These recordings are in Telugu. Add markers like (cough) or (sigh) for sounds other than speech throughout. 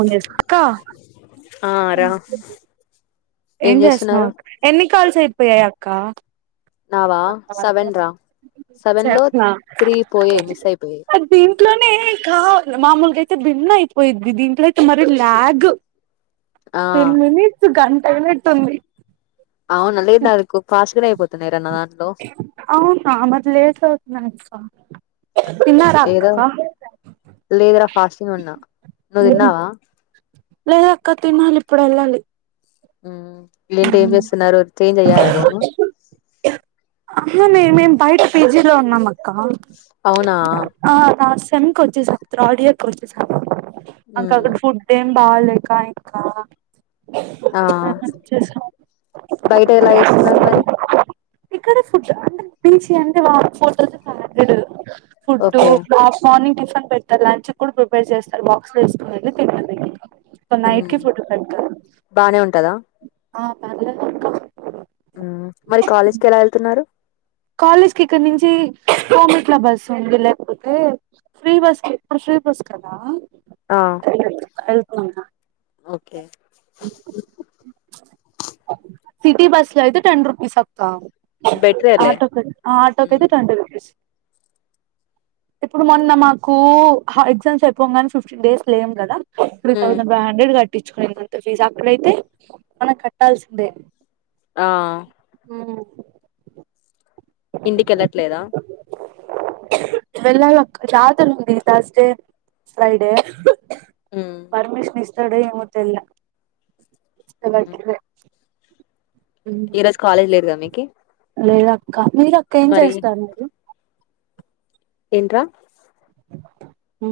ఉక్క ఆ రా ఏం చేస్తున్నావు అక్క ఎన్ని కాల్స్ అయిపోయాయి అక్క నావా సెవెన్ రా సెవెన్ లో చేస్తున్నా త్రీ పోయయి మిస్ అయిపోయి ఇంట్లోనే కాాల మామూలుగా అయితే భిన్న అయిపోయిద్ది దీంట్లో అయితే మరి లాగ్ ఆ టెన్ మినిట్స్ గంట ఎనిట్ ఉంది అవును అల ఇ నా అ ఫాస్ట్గానే అయిపోతా న అవునా మధలేస్తున్నా ఏదో లేదరా ఫాస్టింగ్ ఉన్నా నువ్వు తిన్నావా లేదా అక్క తినాలి ఇప్పుడు వెళ్ళాలి ఇలుంటి ఏం చేస్తున్నారు చేంజ్ అయ్యార ర అ మేము బయట పీజీలో ఉన్నాం అక్క అవునా ఆ నా సెమ్ కోచెస్ హక్తుారు ఆడియర్ కోచెస్క్కా ఉమ్, ఫుడ్ బాలేకా ఇయకా ఆ బయట ఎలా చేస్తున్నారు మరి ఇక్కడ ఫుడ్ అంటే బీచ్ అంటే వా హోటల్స్ సలడు ఓకే ఫుడ్డుని టిఫిన్ పెడతారు లంచ్ కూడా ప్రిపేర్ చేస్తారు బాక్స్ లో వసుకకునిెళ్ి తిిన దగ్గ ఇ నైట్ ఉమ్, క ఫట క బానే ఉంటదా మరి కాలేజ్కిి ఎలా వెళ్తున్నారు కాలేజ్ కి ఇక్కడ నుంచి కోమెంట్ల బస్ ఉంది లేకపోతే ఫ్రీ బస్ క ఫ్రీ వస్తదా ఆ వెళ్పో ఓకే, చెప్పు సిటీ బస్ లో అయితే టెన్ రూపిస్ అక్క బెట్రే ఆటోకి ఆ ఆటోక ఐతే ట్వంటీ రూపీస్ ఇప్పుడు మొన్న మాకు ఎగ్జామ్స్ అయిపోంగనె ఫిఫ్టీన్ డేస్ లేం కదా త్రి ఉమ్, థౌజండ్ ఫైవ్ హండ్రెడ్ కట్టించుకునింత ఫీజ్ అక్కడైతే మనం కట్టాల్సిందే ఆ మ్మ్ ఇంటికి వెళ్ళట్లేద వెళ్లాలక్క జాత్ర ఉంది థాస్ డే ఫ్రైడే హ్మ్ పర్మిషన్ ఇస్తడు ఎవో తేల్లా ఇష్టపడ్ (unintelligible) ఈ రోజు కాలేజ్ లేదు కదా మీకి. లేదక్కా, మీరు అక్క ఏం మరి చేస్తారు నువు? ఎంట్రా మ్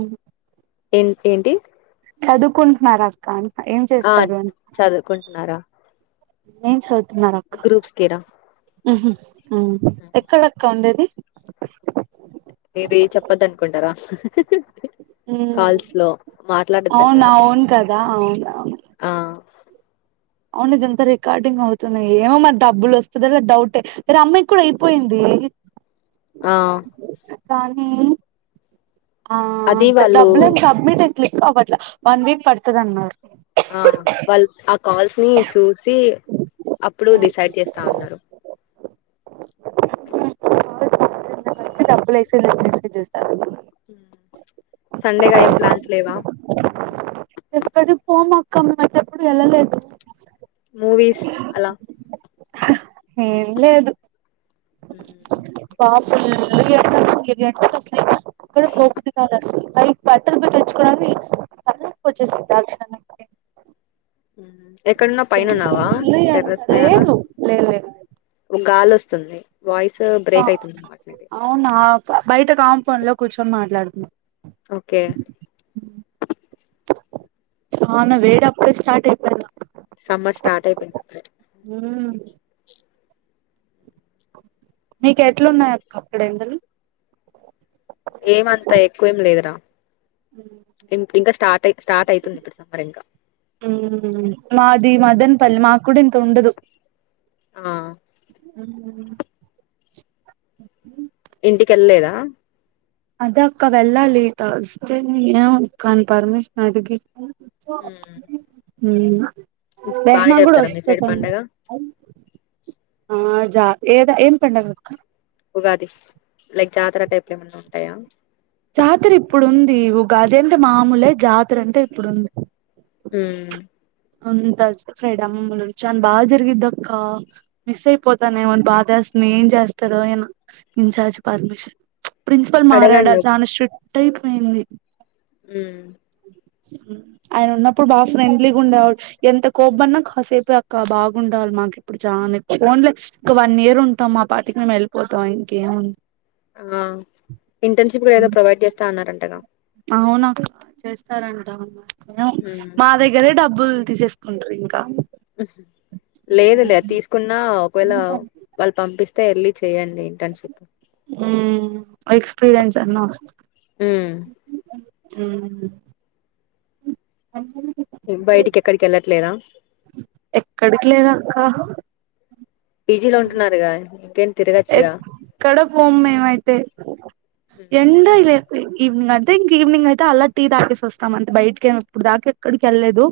ఏంట్ ఏంటి? చదువుకుంటున్నారా? అక్కా అని ఏం ఆ చేస్తారు అని. చదువుకుంటున్నారా ఏ చద్వ్ గ్రూప్స్ కీరా ఎక్కడక్క ఉండేది. ఇది చెప్పద్దు అనుకుంటారా. మ్ హూ హు మ్మ్ కాల్స్ లో మాట్లాడద్దు అవునా అన్నారు అవును కదా అవును అవును ఆ. అవును ఇదంతా రికార్డింగ్ అవుతున్నాయి. ఏమో మరి డబ్బులు వస్తదో లేదో డౌటే రమ్య కూడా అయిపోయింది. ఆ కానీ ఆ అది వాళ్ళు డబ్బులు ఏం సబ్మిట్ క్లిక్ క్ అవ్వట్ల వన్ వీక్ పడుతది అన్నారు ఆ వాళ్ళు ఆ కాల్స్ ని చూసి అప్పుడు డిసైడ్ చేస్తాన్నారు. కాల్స్ మాట్లాడిన తర్వాత డబ్బులు వేసేది లేదో చూస్తారు. సండేగా ఏం ప్లాన్స్ లేవా? ఎక్కడికి పోం అక్క మేం ఎప్పుడు వెళ్ళలేదు. మూవీస్ అలా ఏం లేదు మ్, స ల్లియాతరు లే అక్కడ బాగు లేదని అ ల అ బట్టలు పో తెచ్చుకోడానికేల్ల ఇంతా చేసింది ఆక్షణానికే ఎక్కడున్నవ్ పైన ఫుల్ ఉన్నావా? ఎండ టెర్రస్ పైన అలాగ లేదు లేదు లేదు ఒ గాలి వస్తుంది వాయిస్ బ్రేక్ అయితుంది అనమాట మీది అవునా బయట కాంపౌండ్ లో కూర్చొని మాట్లాడుతున్నా. ఓకే చానా వేడి అప్పుడే స్టార్ట్ అయిపోయింది. అక్కా సమ్మర్ స్టార్ట్ అయిపోయిందకసారి. మ్ మీకు ఎట్లున్నాయి అక్కడ ఎండలు. ఏమంతా ఎక్కువేం లేదురా. ఇంకా స్టార్ట్ స్టార్ట్ అయితుంది ఇప్పుడు సమర్ ఇంకా మ్, మాది మదనపల్లి మాకుూడంత ఉండదు. ఆ (inaudible) ఇంటికెళ్ళలేదా? అద అక్క వెళ్ళాలి తస్తే ఏ కాని పర్మిషన్ అడిగి మ్ బేహనా కూడా మీ వస్తు సైడ్ దని పండగ దా ఏద ఏం పిండాల్కా? అది లైక్ జాతర టైప్లు ఏమైన్నా ఉంటాయా? జాతర ఇప్పుడుంది. గద అంటే మామూలే జాతర అంటే ఇప్పుడుంది. మ్. ఉంతా చ్ ఫ్రైడ్ అమ్మలు ఉన్ఛాణ్ బా జరిగిద్ది అక్కా మిస్ అయిపోతానే బాదేస్తాది. నే ఏం చేస్తారో ఏమో అయన ఇన్ఛార్జ్ పర్మిషన్ ప్రిన్సిపల్ మారాడా అడగండి ఒకసారి కట్ అయిపోయింది. ఉమ్. ఆయనున్నప్పుడు బాగ ఫ్రెండ్లీగుండేవాడు. ఎంత కోబన్నా కాసేపే అక్క బాగుండాల్ మాకిప్పుడు చాని పోన్లే ఒక వన్ ఇయర్ ఉంటాం, మా పాటికి మేమెళ్ళిపోతాం ఇంకేముంది. ఇప్పుడు ఏదో ప్రొవైడ్ చేస్తా అన్నారంటగా? అవునక్క చేస్తారంట, ఏమో ఉమ్. మాదే గదా డబ్. డబ్బుల్ తీసేసుకుంటరింకా. లేదు లే అది తీసుకున్నా, ఒకవేళ వాళ్ళు పంపిస్త్ అయితే ఎల్లి చెయ్యండి ఇంటర్న్షిప్. హ్మ్మ్ ఎక్స్పీరియన్స్ అన్న వస్త ఉమ్. మ్మ్ అ బయటికెక్కడికెళ్ళట్లేద ఎక్కడికి లేదక్క పీ జీ లో ఉంటున్నారుగా ఇంకేం తిరగచ్చుగా? కడపు ఒమ్మయితే మ్మ్ ఎండ ఇలే ఇవ అ అయితే ఇంక ఈవినింగ్ అయితే అలా టీ తాే వస్తాం అంత బయకి ఏమి ఇప్పుడు దాక ఎక్కడికి వెళ్ళలేదు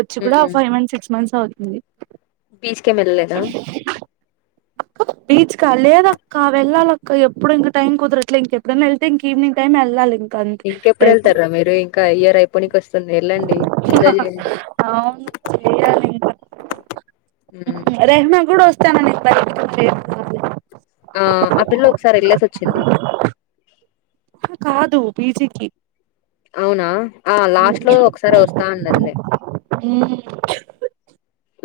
వచ్చి కూడా మ్మ్ ఫైవ్ మంత్ సిక్స్ మంత్స్ అవుతుంది బీచ్ కె మెల్లలేదా? ఆ బచ కాల త కా వెళ్ాలక్కప్పుడు ఇంకాై కుదరట్ ఇం ఎప్పుడైనా వెళ్తే ఇంక ఈవినింగ్ టైమ్ వెళ్ళాలింక ఇంకెప్పుడెళ్తార్రా మీరు? ఇంకా ఇయర్ అయిపోనికి వస్ వస్తుంది, వెళ్ళండి, ఎంజాయ్ జేయండి. రెహమా కూడా వస్తానని ప ఆ ఆపిల్లోకసారెళ్ళేసోచ్చింది. పి జి కి అవునా ఆ లాస్ట్ లో ఒకసారొస్తా అన్నదిలే.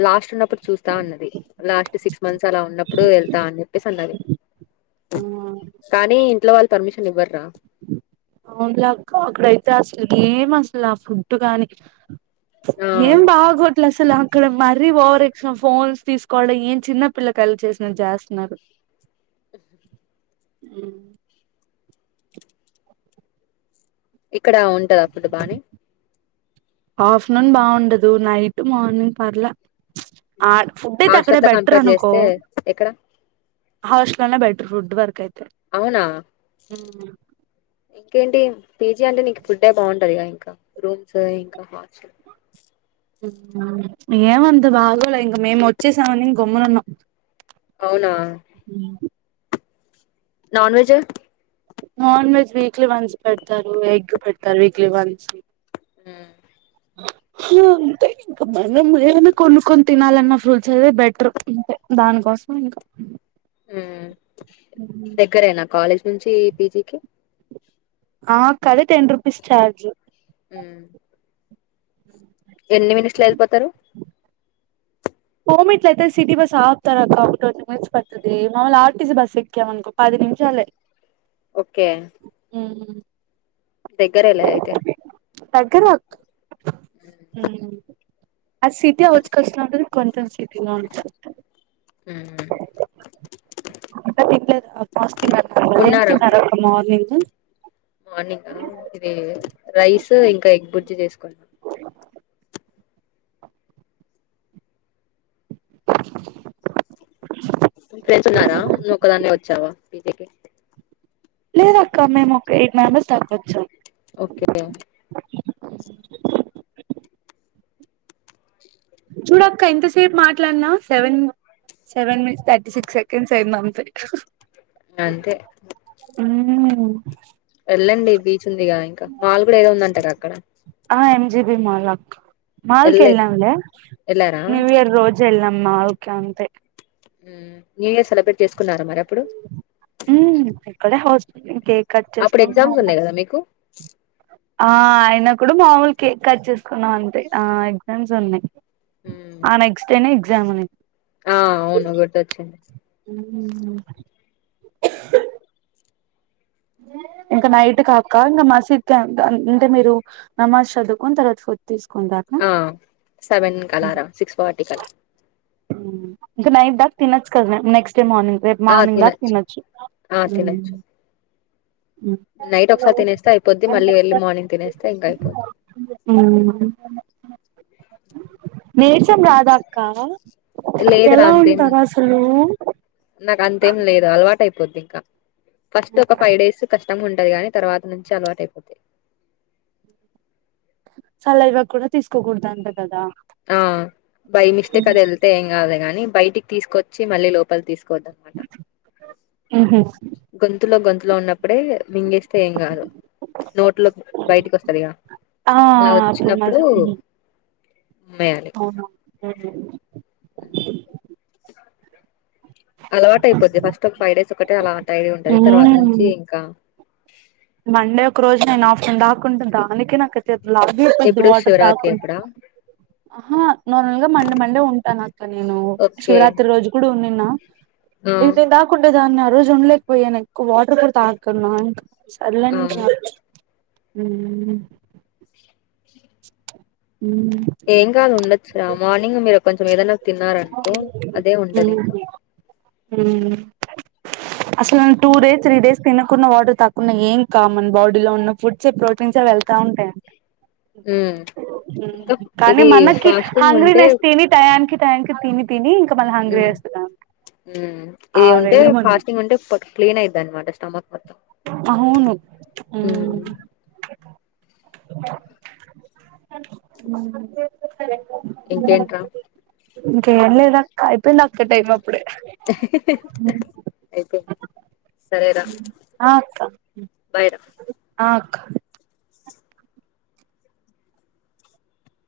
లాస్ట్ ఉన్నప్పుడు చూస్తా అన్నది. లాస్ట్ సిక్స్ మంత్స్ అలా ఉన్నప్పుడు వెళ్తా అని చెప్పేసన్నది. ఆ కానీ ఇంట్లో వాళ్ళు పర్మిషన్ ఇవ్వర్రా. అవునులే అక్క అక్కడైతే అసలు ఏం అసలు ఆ ఫుడ్ కాగాని ఆ ఏం బాగోట్లే అసలు ఇక్కడ మరీ ఓవర్ యాక్షన్ ఫోన్స్ తీసుకోవడం ఏం చిన్నపిల్ల కాయలు చేసిన చేస్తన్నారు. అ అ ఇక్కడా ఉంటద ఫుడ్ బానే? ఆఫ్టర్నూన్ బాగుండదు నైట్ మార్నింగ్ పర్లే ఆ ఫుడ్ అయితే అక్కడే హాస్టల్ తో బెటర్ కంపేర్ అనుకో చేస్తే ఎక్కడ హాస్ట్ల్ అనే బటర్ ఫుడ్ వర్క్ యితే అవునా ఇంకేంటి పీ జీ అంటే నీకు ఫుడ్డే బాగుంటదిగ, ఇంకా రూమ్స్ ఇంకా హాస్టల్ ఏమంత బాగోలే ఇంక మేము వచ్చేసామని ఇంక గమ్ములు ఉన్నాం అవునా non veg non veg weekly once పెడతారు ఎగ్ పెడతారు వీక్లీ వన్స్ మ్మ్మ్మ్ అంటే ఇంకా మనం ఏమైనా కొనుక్కొని తినాలన్న ఫ్రూట్స్ అద బెటర్ అే దానికోసం నుక మ్మ్మ్మ్ దగ్గరేనా కాలేజ్ నుంచి పీ జి కి? ఆక్కలి టెన్ రుపీీస్ చార్జ్ ఉమ్ ఎన్ని మినిట్స్ లో వెళ్ళిపోతరు. పోమెట్లయితే సిటీ బస్ ఆప్తారా ఒక పడుతుది మామలు ఆర్టిసి బస్ సవనుకో పాది నిమిషాలే ఓకే ఉ దగ్గరేలే అయితే దగ్గర ఆ అది సిటీ ఔట్ కట్స్ లో ఉంటది కొంచెం సిటీలా ఉంటది ఉహు వస్ మక ఎం తిన్నరక్క మార్నింగ్ మార్నింగ్ ఆ ఇది రైస్ ఇంకా ఎగ్ బుర్జీ చేసుకోన్నము ఇ పెతున్నారా నువ్వుక్కదాన్న వచ్చావా పీజకి లేదక్క మేము ఒక ఎయిట్ మెంబెర్స్ దాకా వచ్చం ఓకే చూడక్క ఎంతసేపు మాట్లాడినా seven seven minutes thirty six seconds అయింది అంతే అంతే ఉ వెళ్ళండి బీచ్ ఉందిగా ఇంకా మాల్ కూడా ఏదో ఉందంట అక్కడ ఆ ఎం జిబి మాల్ మాల్ క మాల్ వెళ్ళే కెల్లాము లే వెళ్ళారా న్యూ ఇయర్ రోజ్ ఎ మాల్ కే అంతే న్యూ ఇయర్ సెలబ్రేట్ చేసుకున్నారా మరి అప్పుడు ఉమ్ ఇక్కడే హస్టల్ కట్ అప్పుడు చేస్తాం అ ఎగ్జామ్స్ ఉన్నాయి కదా మీకు ఆ అయిన కూడా మామూలు కేక్ కట్ చేసుకున్నాం అంతే ఆ ఎగ్జామ్స్ ఉన్నాయి. హ్మ్. ఆ నెక్స్ట్ డేనే ఎగ్జామ్ని ఆ అవును గుర్తు వచ్చింది ఇంకా నైట్ కాక ఇంకా మసీద్ అంటే మీరు నమాజ్ చదువుకొని తర్వాత ఫుడ్ తీసుకో ఆ సెవెన్ క అలారం సిక్స్ ఫార్టీ కలా నైట్ డాక తిన కన్నా నెక్స్ట్ రేపు మార్నింగ్ రేపు మార్నింగ్ దాకా తినొచ్చు ఆ తినొచ్చు నైట్ హలో ఒకసారి తినేస్తే అయిపోద్ది మళ్ళీ ఎర్లీ మార్నింగ్ తినేస్తే ఇంకా అయిపోద్ది ఉంహు నీరసం రాదా అక్క లేదు రా ఎలా అంతేం ఉంటారు అసలు నాకు అంతేం లేదు అలవాట అయిపోద్ది ఇంకా ఫస్ట్ ఒక ఫైవ్ డేస్ కష్టం ఉంటది కాగాని తర్వాత నుంచి అలవాట అయిపోతాది సల ఇవ్వ కూడా తీసుకోకూడదు అంట కదా ఆ బై మిస్టేక్ అది వెళ్తే ఏం కాదు గాని బయటికి తీసుకొచ్చి మళ్ళీ లోపలి తీసుకు ఆహ గొంతులో గొంతులో ఉన్నప్పుడే మింగేస్తే ఏం కాదు నోట్లో బయటికి వస్తాది ఆ అలా వచ్చినప్పుడు ఉమ్మేయాలి అవున అలవాటు అయిపోద్ది ఫస్ట్ ఒక ఫైవ్ డేస్ ఒకటే అలవాటు అయి ఉంటది తర్వాత నుంచి మ్మ్ ఇంకా మండే ఒక రోజు నేను ఆఫ్టర్నూన్ దాకుంట దానికే నాకు లాగిపోద్ది ఎప్పుడు వాటర్ శివరాత్రి తాగకుండా అప్పుడా నార్మల్గా మండే మండే ఉంటా నా ఇక నేను ఓకే శివరాత్రి రోజు కూడా ఉన్నిన్నా ఆ అయిపోయిదాకా దాకుండేదాన్ని ఆరోజు ఉన్నలేక పోయిన వాటర్ కూడా తాగాకున్న సర్లే ఆ అ ఏం కాదు ఉండొచ్చురా మార్నింగ్ మీరు కొంచెం ఏదన్న తిన్నారనుకో అదే ఉంటది ఇంకా అసలు టూ డేస్ త్రీ డేస్ తిినకున్న వాటర్ తక్కున్నా ఏం కాద్ మన బాడీలో ఉన్న ఫుడ్స్ ప్రోటీన్స్ే వెళ్తా ఉంటాయంట ఉమ్ ఇంకా కానీ ఇది మనకి ఫాస్టింగ్ ఉంటే హంగ్రీనేస్త్ టయాంనికి టయాంనికి తిని తిని మళ్ళీ హంగ్రీ చేస్తున్నాం ఇది ఆ ఉంటే వేళ మంది ఫాస్టింగ్ ఉంటే క్లీన్ అవుతది అన్నమాట స్టమక్ మొత్తం ఆ అవును అ ఉమ్ ఇంకేంట్రా ఇంకేం లేదాక్క అయిపోయింది అక్క టైమ్ అయిపొం సరేరా ఆ అక్క బైరా ఆ అక్క